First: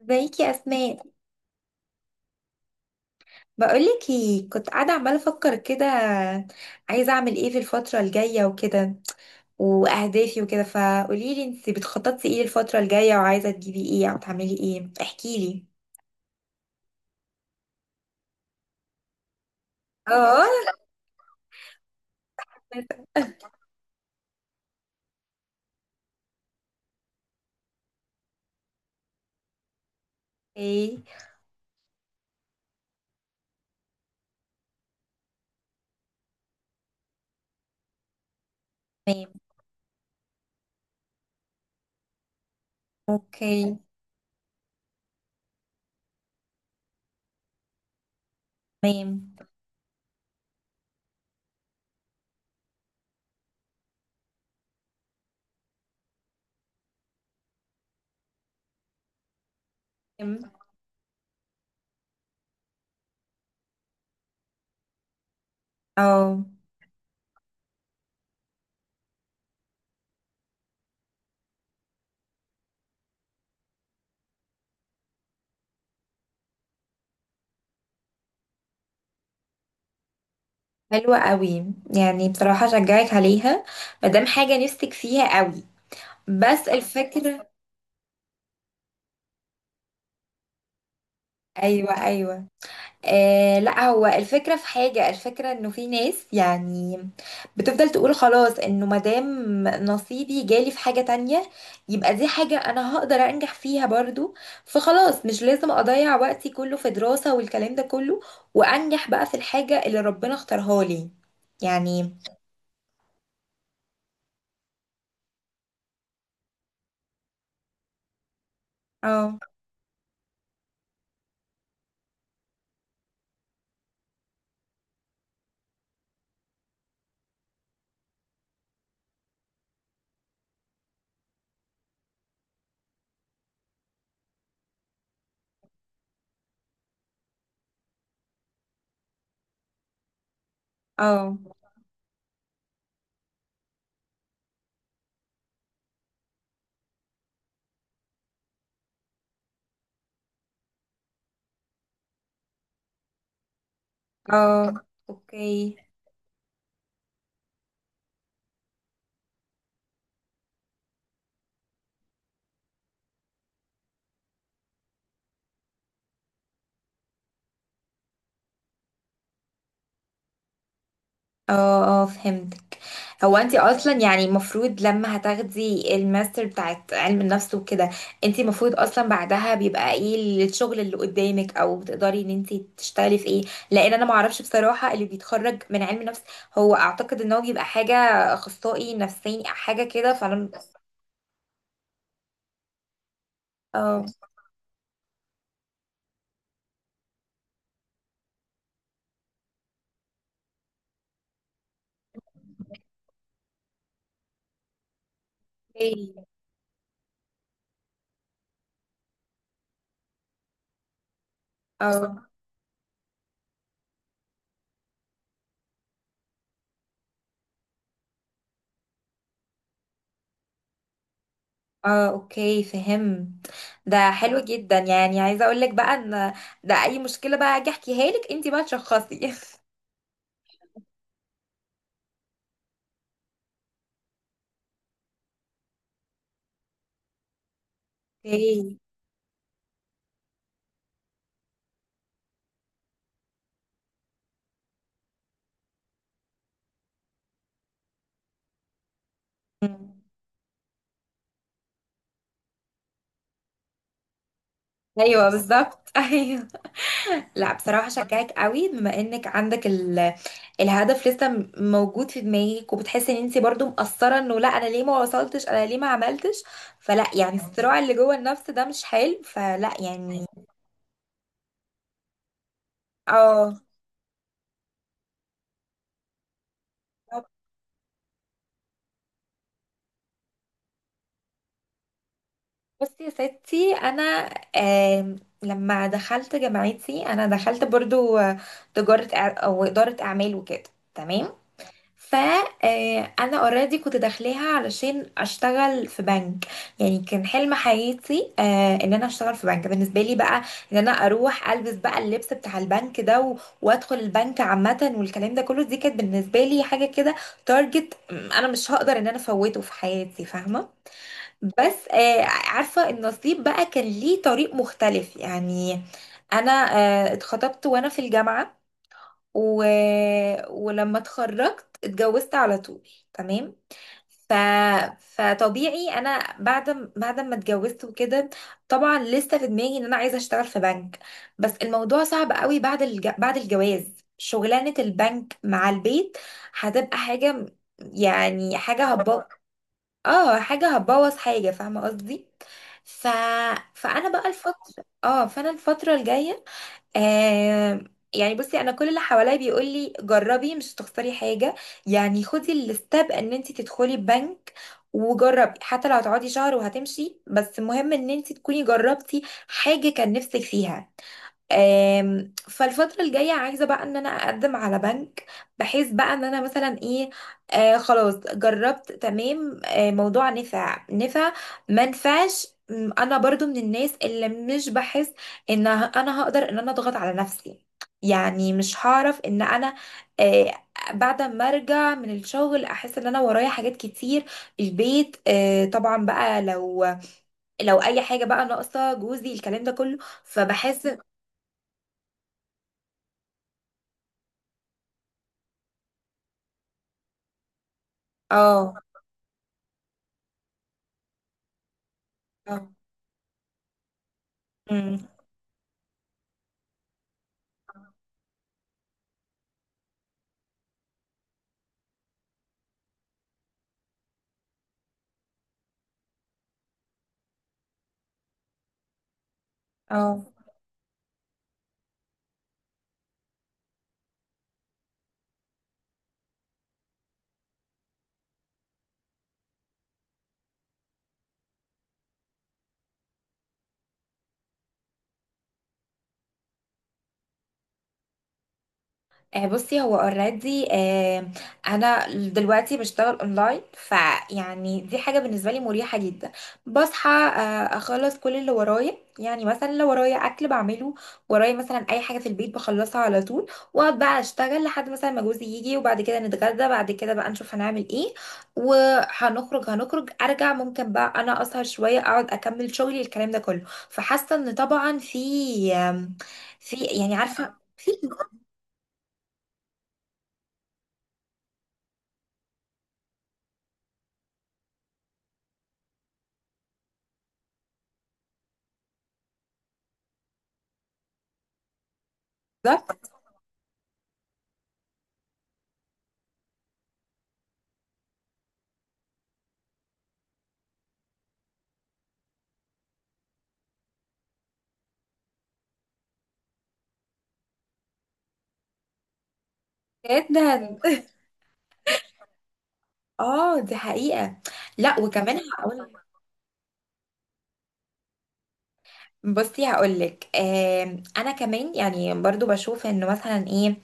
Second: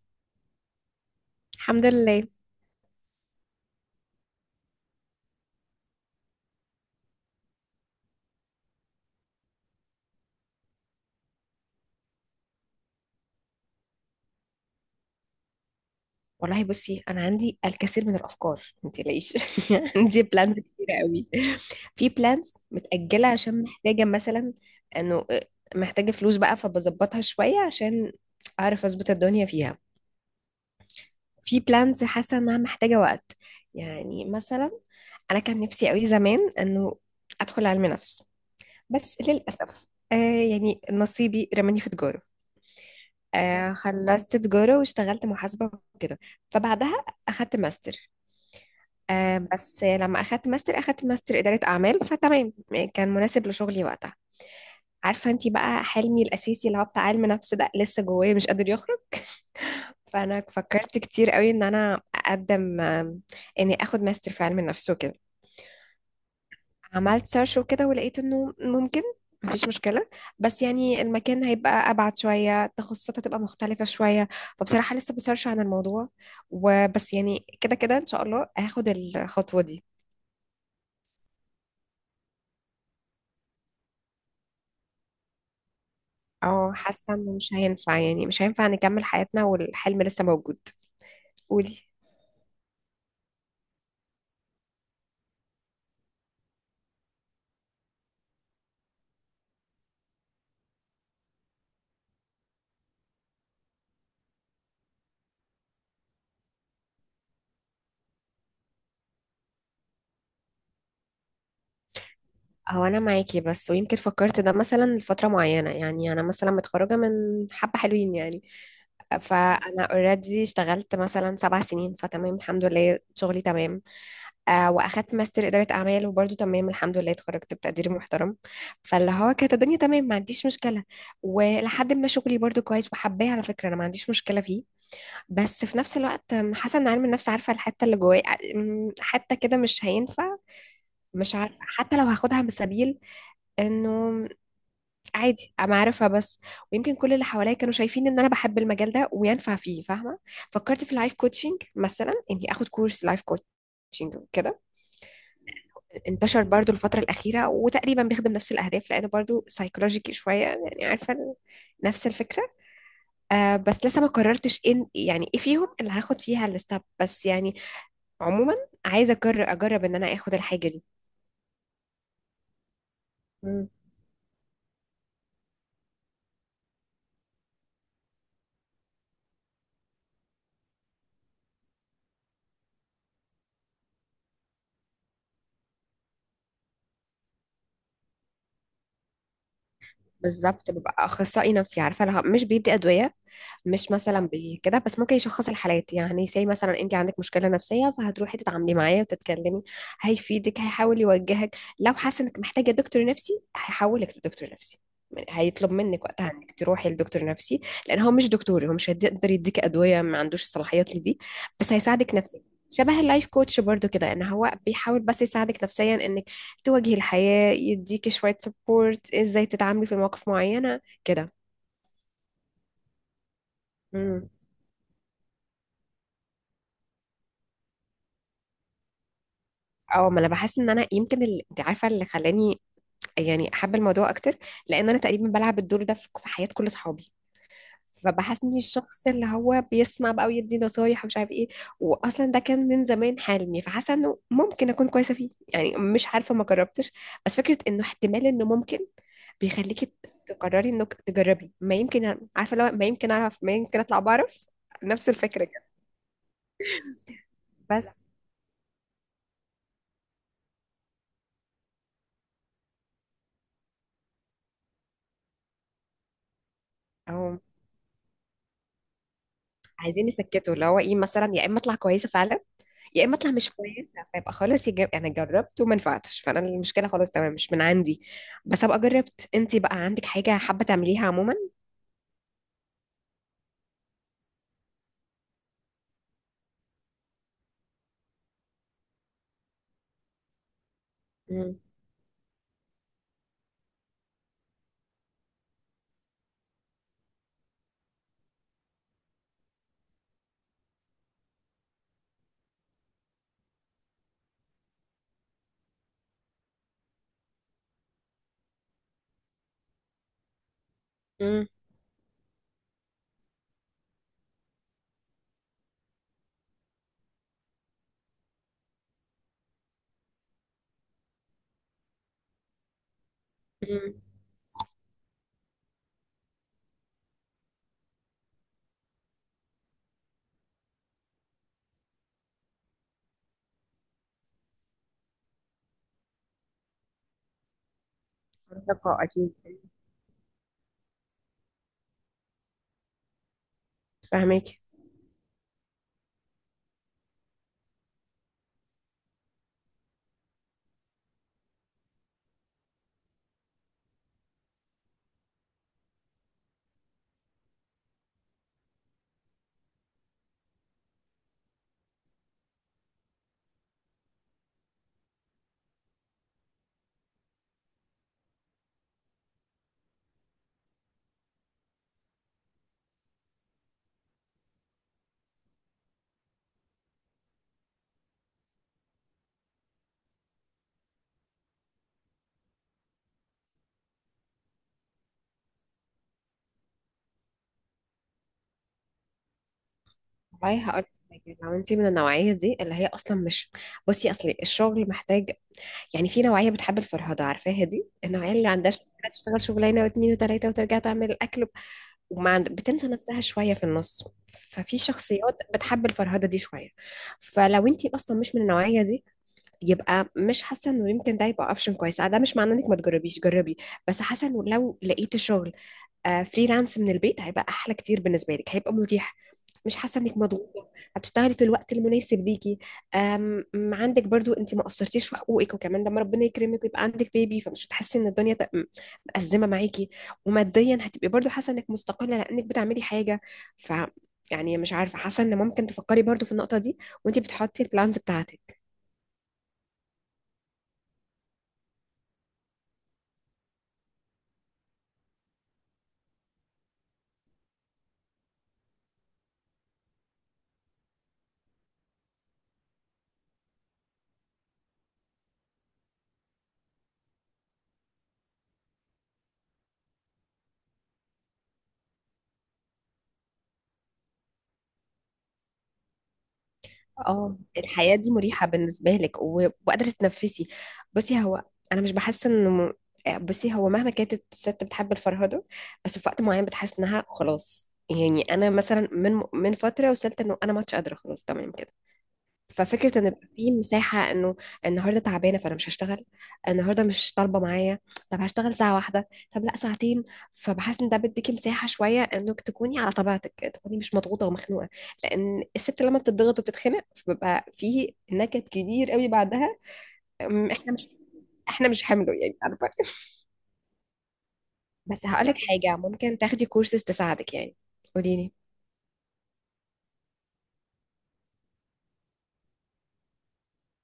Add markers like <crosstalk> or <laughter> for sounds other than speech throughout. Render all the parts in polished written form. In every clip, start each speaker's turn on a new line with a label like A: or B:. A: ازيك يا اسماء؟
B: الحمد لله.
A: بقولك ايه، كنت قاعده عماله افكر كده، عايزه اعمل ايه في الفتره الجايه وكده، واهدافي وكده. فقولي لي انت بتخططي ايه للفتره الجايه، وعايزه تجيبي ايه او تعملي ايه، احكي لي.
B: والله بصي، انا عندي الكثير من الافكار، ما تقلقيش. <laughs> عندي بلانز
A: اه.
B: كتيره قوي. في بلانز متاجله عشان محتاجه مثلا انه محتاجه فلوس بقى، فبظبطها شويه عشان اعرف اظبط الدنيا فيها.
A: اوكي.
B: في بلانز حاسه انها محتاجه وقت. يعني مثلا انا كان نفسي قوي زمان انه ادخل علم نفس، بس
A: تمام.
B: للاسف. آه يعني نصيبي رماني في تجاره.
A: اوكي.
B: خلصت تجارة، واشتغلت محاسبة وكده، فبعدها أخدت ماستر.
A: تمام.
B: بس لما أخدت ماستر، أخدت ماستر إدارة أعمال، فتمام كان مناسب لشغلي وقتها. عارفة انتي بقى، حلمي الأساسي اللي هو بتاع علم نفس ده لسه جوايا، مش قادر يخرج. فأنا
A: تمام.
B: فكرت كتير قوي إن أنا أقدم، إني أخد ماستر في علم النفس وكده.
A: اه،
B: عملت سيرش وكده، ولقيت انه ممكن، مفيش مشكلة. بس يعني المكان هيبقى أبعد شوية، التخصصات هتبقى مختلفة شوية. فبصراحة لسه بسيرش عن الموضوع، وبس يعني كده كده إن شاء الله هاخد الخطوة دي.
A: حلوه قوي. يعني بصراحه اشجعك عليها، مادام حاجه نفسك فيها قوي. بس
B: اه، حاسة إنه
A: الفكره...
B: مش هينفع، يعني مش هينفع نكمل حياتنا والحلم لسه موجود. قولي.
A: ايوه، ايوه. لا، هو الفكرة في حاجة، الفكرة انه في ناس يعني بتفضل تقول خلاص انه مادام نصيبي جالي في حاجة تانية، يبقى دي حاجة انا هقدر انجح فيها برضو. فخلاص مش لازم اضيع وقتي كله في دراسة والكلام ده كله، وانجح بقى في الحاجة اللي ربنا اختارها لي يعني.
B: هو أنا معاكي، بس ويمكن فكرت ده مثلا لفترة معينة. يعني أنا مثلا متخرجة من حبة حلوين يعني.
A: اه.
B: فأنا اوريدي اشتغلت مثلا 7 سنين، فتمام الحمد لله شغلي تمام. واخدت ماستر اداره اعمال، وبرده تمام الحمد لله، اتخرجت بتقدير محترم. فاللي هو كانت الدنيا تمام، ما عنديش مشكله. ولحد ما شغلي برده كويس وحباه، على فكره انا ما عنديش مشكله فيه. بس في نفس الوقت حاسه ان علم النفس، عارفه الحته اللي جوايا. حته كده مش هينفع. مش
A: اه.
B: عارفه حتى لو هاخدها من سبيل، انه عادي انا عارفها بس. ويمكن كل اللي حواليا كانوا شايفين ان انا بحب المجال ده وينفع فيه، فاهمه. فكرت في اللايف كوتشنج، مثلا اني اخد كورس لايف كوتشنج كده.
A: اه. اوكي.
B: انتشر برضو الفترة الأخيرة، وتقريبا بيخدم نفس الأهداف لأنه برضو سايكولوجيكي شوية، يعني عارفة نفس الفكرة. بس لسه ما قررتش إن يعني إيه فيهم اللي هاخد فيها الستاب، بس يعني عموما. عايزة أجرب أجرب إن أنا آخد الحاجة دي.
A: اه، اه، فهمت. هو انت
B: مم.
A: اصلا يعني المفروض لما هتاخدي الماستر بتاعت علم النفس وكده، انت المفروض اصلا بعدها بيبقى ايه الشغل اللي قدامك، او بتقدري ان انت تشتغلي في ايه. لان انا ما اعرفش بصراحة اللي بيتخرج من علم النفس، هو اعتقد ان هو بيبقى حاجة، اخصائي نفساني أو حاجة كده. فانا...
B: بالظبط ببقى أخصائي نفسي، عارفة لها مش بيدي أدوية. مش
A: اه.
B: مثلا بكده، بس ممكن يشخص الحالات، يعني زي مثلا انت عندك مشكله نفسيه فهتروحي تتعاملي معاه وتتكلمي. هيفيدك، هيحاول يوجهك، لو حاسه انك محتاجه دكتور نفسي هيحولك لدكتور نفسي. يعني هيطلب منك
A: اوكي.
B: وقتها انك تروحي لدكتور نفسي. لان هو مش دكتور، هو مش هيقدر يديك ادويه، ما عندوش الصلاحيات لدي. بس هيساعدك
A: اه.
B: نفسيا. شبه اللايف كوتش برضو كده، ان هو بيحاول بس يساعدك نفسيا، انك تواجهي الحياه، يديكي شويه سبورت ازاي تتعاملي في مواقف معينه
A: اه، اوكي، فهمت. ده
B: كده.
A: حلو جدا. يعني عايزة اقول لك بقى ان ده اي مشكلة بقى اجي احكيها لك، انت بقى تشخصي.
B: اه، ما انا بحس ان انا يمكن انت عارفه اللي خلاني يعني احب الموضوع اكتر. لان انا تقريبا بلعب الدور ده في حياه كل اصحابي. فبحس اني
A: <laughs>
B: الشخص اللي هو بيسمع بقى، ويدي نصايح، ومش عارف ايه. واصلا ده كان من زمان حلمي، فحاسه انه ممكن اكون كويسه فيه، يعني مش عارفه ما جربتش. بس فكره انه احتمال انه ممكن
A: اوكي.
B: بيخليكي تقرري انك تجربي، ما يمكن عارفه، لو ما يمكن اعرف ما يمكن اطلع بعرف. نفس
A: ايوه
B: الفكره كده.
A: بالظبط. <laughs> ايوه. لا بصراحه
B: بس
A: شجعك قوي، بما انك عندك ال... الهدف لسه موجود في دماغك، وبتحسي ان انت برضو مقصره، انه لا انا ليه ما وصلتش، انا ليه ما عملتش. فلا يعني
B: أو
A: الصراع اللي جوه النفس ده مش حلو، فلا
B: عايزين
A: يعني.
B: يسكتوا اللي هو ايه، مثلا يا اما اطلع كويسه فعلا، يا اما اطلع مش
A: اه.
B: كويسه فيبقى خلاص، انا جربت وما نفعتش، فانا المشكله خلاص تمام مش من عندي. بس ابقى جربت، انت بقى عندك حاجه حابه تعمليها عموما.
A: بصي يا ستي، انا آم، لما دخلت جامعتي انا دخلت برضو تجاره او اداره اعمال وكده. تمام.
B: امم،
A: فانا اوريدي كنت داخلاها علشان اشتغل في بنك. يعني كان حلم حياتي ان انا اشتغل في بنك. بالنسبه لي بقى، ان انا اروح البس بقى اللبس بتاع البنك ده وادخل البنك عامه والكلام ده كله. دي كانت بالنسبه لي حاجه كده تارجت انا مش هقدر ان انا افوته في حياتي، فاهمه.
B: امم،
A: بس عارفه النصيب بقى كان ليه طريق مختلف يعني. انا اتخطبت وانا في الجامعه و... ولما اتخرجت اتجوزت على طول. تمام.
B: امم.
A: ف... فطبيعي انا بعد ما اتجوزت وكده، طبعا لسه في دماغي ان انا عايزه اشتغل في بنك. بس الموضوع صعب قوي بعد الجواز. شغلانه البنك مع البيت هتبقى يعني حاجه
B: منطقه
A: هتبوظ.
B: اكيد.
A: اه، حاجه هتبوظ حاجه، فاهمه قصدي. ف... فانا بقى
B: فاهمك.
A: الفتره اه فانا الفتره الجايه آه يعني بصي، انا كل اللي حواليا بيقول لي جربي، مش هتخسري حاجه. يعني خدي الستاب ان انت تدخلي البنك وجربي، حتى لو هتقعدي شهر وهتمشي، بس مهم ان انت تكوني جربتي حاجه كان نفسك فيها. فالفترة الجاية عايزة بقى ان انا اقدم على بنك، بحيث بقى ان انا مثلا ايه، خلاص جربت تمام، موضوع نفع نفع ما نفعش. انا برضو من الناس اللي مش بحس ان انا هقدر ان انا اضغط على نفسي. يعني مش هعرف ان انا آه بعد ما ارجع من الشغل احس ان انا ورايا حاجات كتير. البيت طبعا بقى، لو اي حاجة بقى ناقصة جوزي، الكلام ده كله،
B: والله هقول
A: فبحس.
B: لك حاجه، لو انت من النوعيه دي اللي هي اصلا مش، بصي اصلي الشغل محتاج. يعني في نوعيه بتحب الفرهده، عارفاها دي النوعيه اللي عندها
A: اه.
B: شغل، تشتغل شغلانه واثنين وثلاثه، وترجع تعمل الاكل.
A: اه.
B: بتنسى نفسها شوية في النص. ففي
A: امم.
B: شخصيات بتحب الفرهدة دي شوية. فلو انتي اصلا مش من النوعية دي، يبقى مش حاسة انه يمكن ده يبقى اوبشن كويس، ده مش معناه انك ما تجربيش، جربي. بس حاسة انه لو لقيتي شغل فريلانس من البيت، هيبقى احلى كتير بالنسبه لك، هيبقى مريح. مش حاسه انك
A: اه.
B: مضغوطه. هتشتغلي في الوقت المناسب ليكي. أم أم عندك برضو انت ما قصرتيش في حقوقك، وكمان لما ربنا يكرمك ويبقى عندك بيبي، فمش هتحسي ان الدنيا مأزمه معاكي. وماديا هتبقي برضو حاسه انك مستقله، لانك بتعملي حاجه. ف يعني مش عارفه، حاسه ان ممكن تفكري برضو في النقطه دي وانت بتحطي البلانز بتاعتك.
A: بصي هو اوريدي انا دلوقتي بشتغل اونلاين، فيعني دي حاجه بالنسبه لي مريحه جدا. بصحى اخلص كل اللي ورايا، يعني مثلا لو ورايا اكل بعمله، ورايا مثلا اي حاجه في البيت بخلصها على طول. واقعد بقى اشتغل لحد مثلا ما جوزي يجي، وبعد كده نتغدى، بعد كده بقى نشوف هنعمل ايه وهنخرج. ارجع، ممكن بقى انا اسهر شويه اقعد اكمل شغلي، الكلام ده كله. فحاسه ان طبعا في، آم، في يعني
B: اه،
A: عارفه في.
B: الحياة دي مريحة بالنسبة لك وقادرة تتنفسي. بصي هو أنا مش بحس إنه بصي هو مهما كانت الست بتحب الفرهدة. بس في وقت معين بتحس إنها خلاص، يعني أنا مثلا من فترة وصلت إنه أنا ما عادش قادرة، خلاص تمام كده. ففكرة ان يبقى في مساحة انه النهاردة تعبانة فانا مش هشتغل، النهاردة مش طالبة معايا، طب هشتغل ساعة واحدة، طب لا ساعتين. فبحس ان ده بيديكي مساحة شوية انك تكوني على طبيعتك، تكوني مش مضغوطة ومخنوقة. لان الست لما بتضغط وبتتخنق، فبيبقى في نكد كبير قوي بعدها. احنا
A: جدا.
B: مش
A: <laughs>
B: حمله، يعني عارفة <laughs>
A: اه، دي حقيقة. لا،
B: بس هقولك
A: وكمان
B: حاجة،
A: هقول.
B: ممكن تاخدي كورسز تساعدك يعني. قوليلي.
A: بصي هقولك، انا كمان يعني برضو بشوف انه مثلا ايه،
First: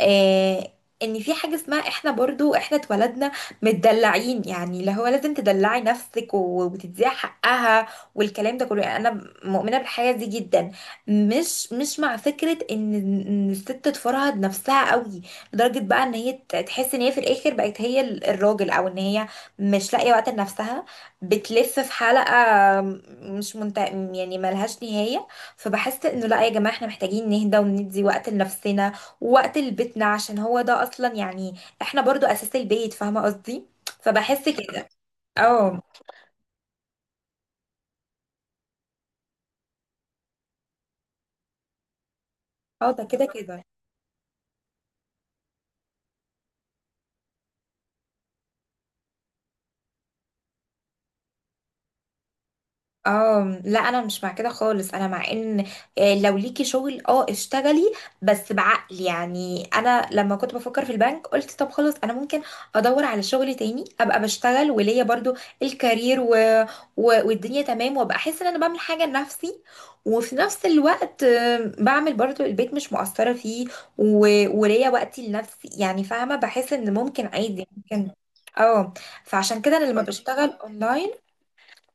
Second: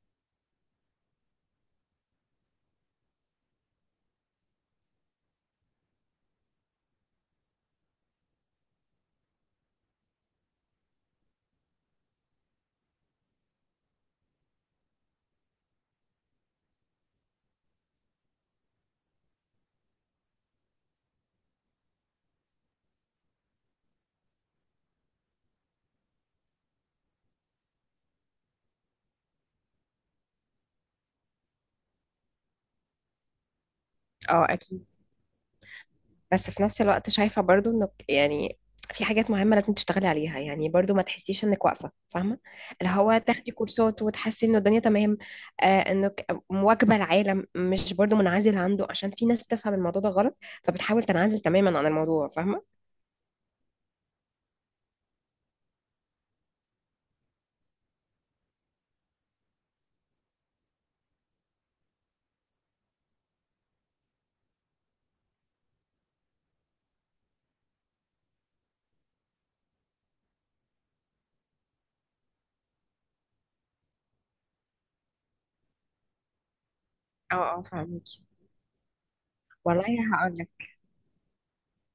A: آه ان في حاجة اسمها، احنا برضو احنا اتولدنا متدلعين، يعني اللي هو لازم تدلعي نفسك وتديها حقها، والكلام ده كله. يعني انا مؤمنة بالحاجة دي جدا. مش مع فكرة إن الست تفرهد نفسها قوي، لدرجة بقى ان هي تحس ان هي في الاخر بقت هي الراجل، او ان هي مش لاقية وقت لنفسها، بتلف في حلقة مش منت... يعني ملهاش نهاية. فبحس انه لا يا جماعة، احنا محتاجين نهدى وندي وقت لنفسنا ووقت لبيتنا، عشان هو ده اصلا يعني، احنا برضو اساس البيت، فاهمة قصدي.
B: اه
A: فبحس
B: اكيد،
A: كده. اه.
B: بس في نفس الوقت شايفة برضو انك يعني في حاجات مهمة لازم تشتغلي عليها، يعني برضو ما تحسيش انك واقفة، فاهمة.
A: اه،
B: اللي
A: ده
B: هو
A: كده
B: تاخدي
A: كده.
B: كورسات وتحسي ان الدنيا تمام، انك مواكبة العالم مش برضو منعزل عنده، عشان في ناس بتفهم الموضوع ده غلط. فبتحاول تنعزل تماما عن الموضوع، فاهمة.
A: اه لا، انا مش مع كده خالص. انا مع ان لو ليكي شغل اه اشتغلي، بس بعقل. يعني انا لما كنت بفكر في البنك قلت طب خلاص، انا ممكن ادور على شغل تاني، ابقى بشتغل وليا برضو الكارير، والدنيا تمام، وابقى احس ان انا بعمل حاجة لنفسي، وفي نفس الوقت بعمل برضو البيت مش مقصرة فيه، و... وليا وقتي لنفسي يعني، فاهمة، بحس ان ممكن
B: اه، اه،
A: عادي
B: فاهمك.
A: ممكن. اه. فعشان كده انا
B: والله
A: لما
B: هقول
A: بشتغل اونلاين.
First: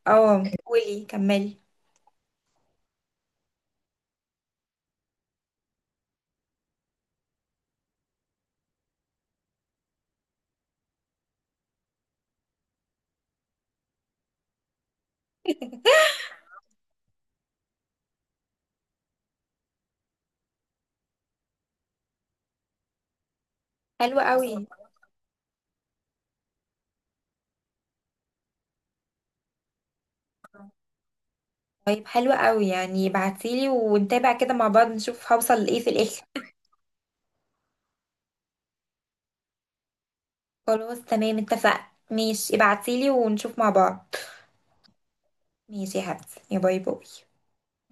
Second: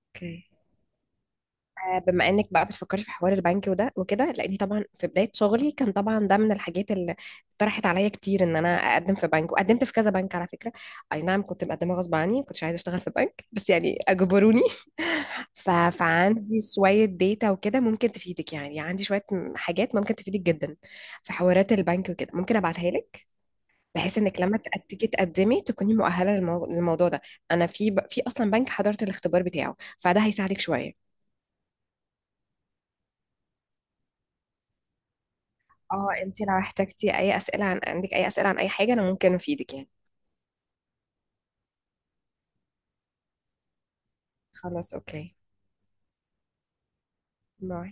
A: اه
B: لك،
A: قولي، كملي.
B: بما انك بقى بتفكري في حوار البنك وده وكده، لاني طبعا في بدايه شغلي كان طبعا ده من الحاجات اللي طرحت عليا كتير، ان انا اقدم في بنك، وقدمت في كذا بنك على فكره. اي نعم، كنت مقدمه غصب عني، كنتش عايزه اشتغل في بنك، بس يعني اجبروني <laughs> فعندي شويه ديتا وكده ممكن تفيدك، يعني عندي شويه حاجات ممكن تفيدك جدا في حوارات البنك وكده، ممكن ابعتها لك. بحيث
A: حلو
B: انك
A: قوي.
B: لما تيجي تقدمي، تكوني مؤهله للموضوع ده. انا في اصلا بنك حضرت الاختبار بتاعه، فده هيساعدك شويه.
A: طيب حلو قوي، يعني ابعتيلي ونتابع كده مع بعض نشوف هوصل لايه في
B: اه،
A: الاخر.
B: انتي لو احتجتي اي اسئلة عن عندك اي اسئلة عن اي حاجة، انا ممكن افيدك يعني.
A: خلاص تمام، اتفقنا، ماشي، ابعتيلي ونشوف مع بعض.
B: خلاص اوكي،
A: ماشي يا حبيبتي، يا باي باي.
B: باي.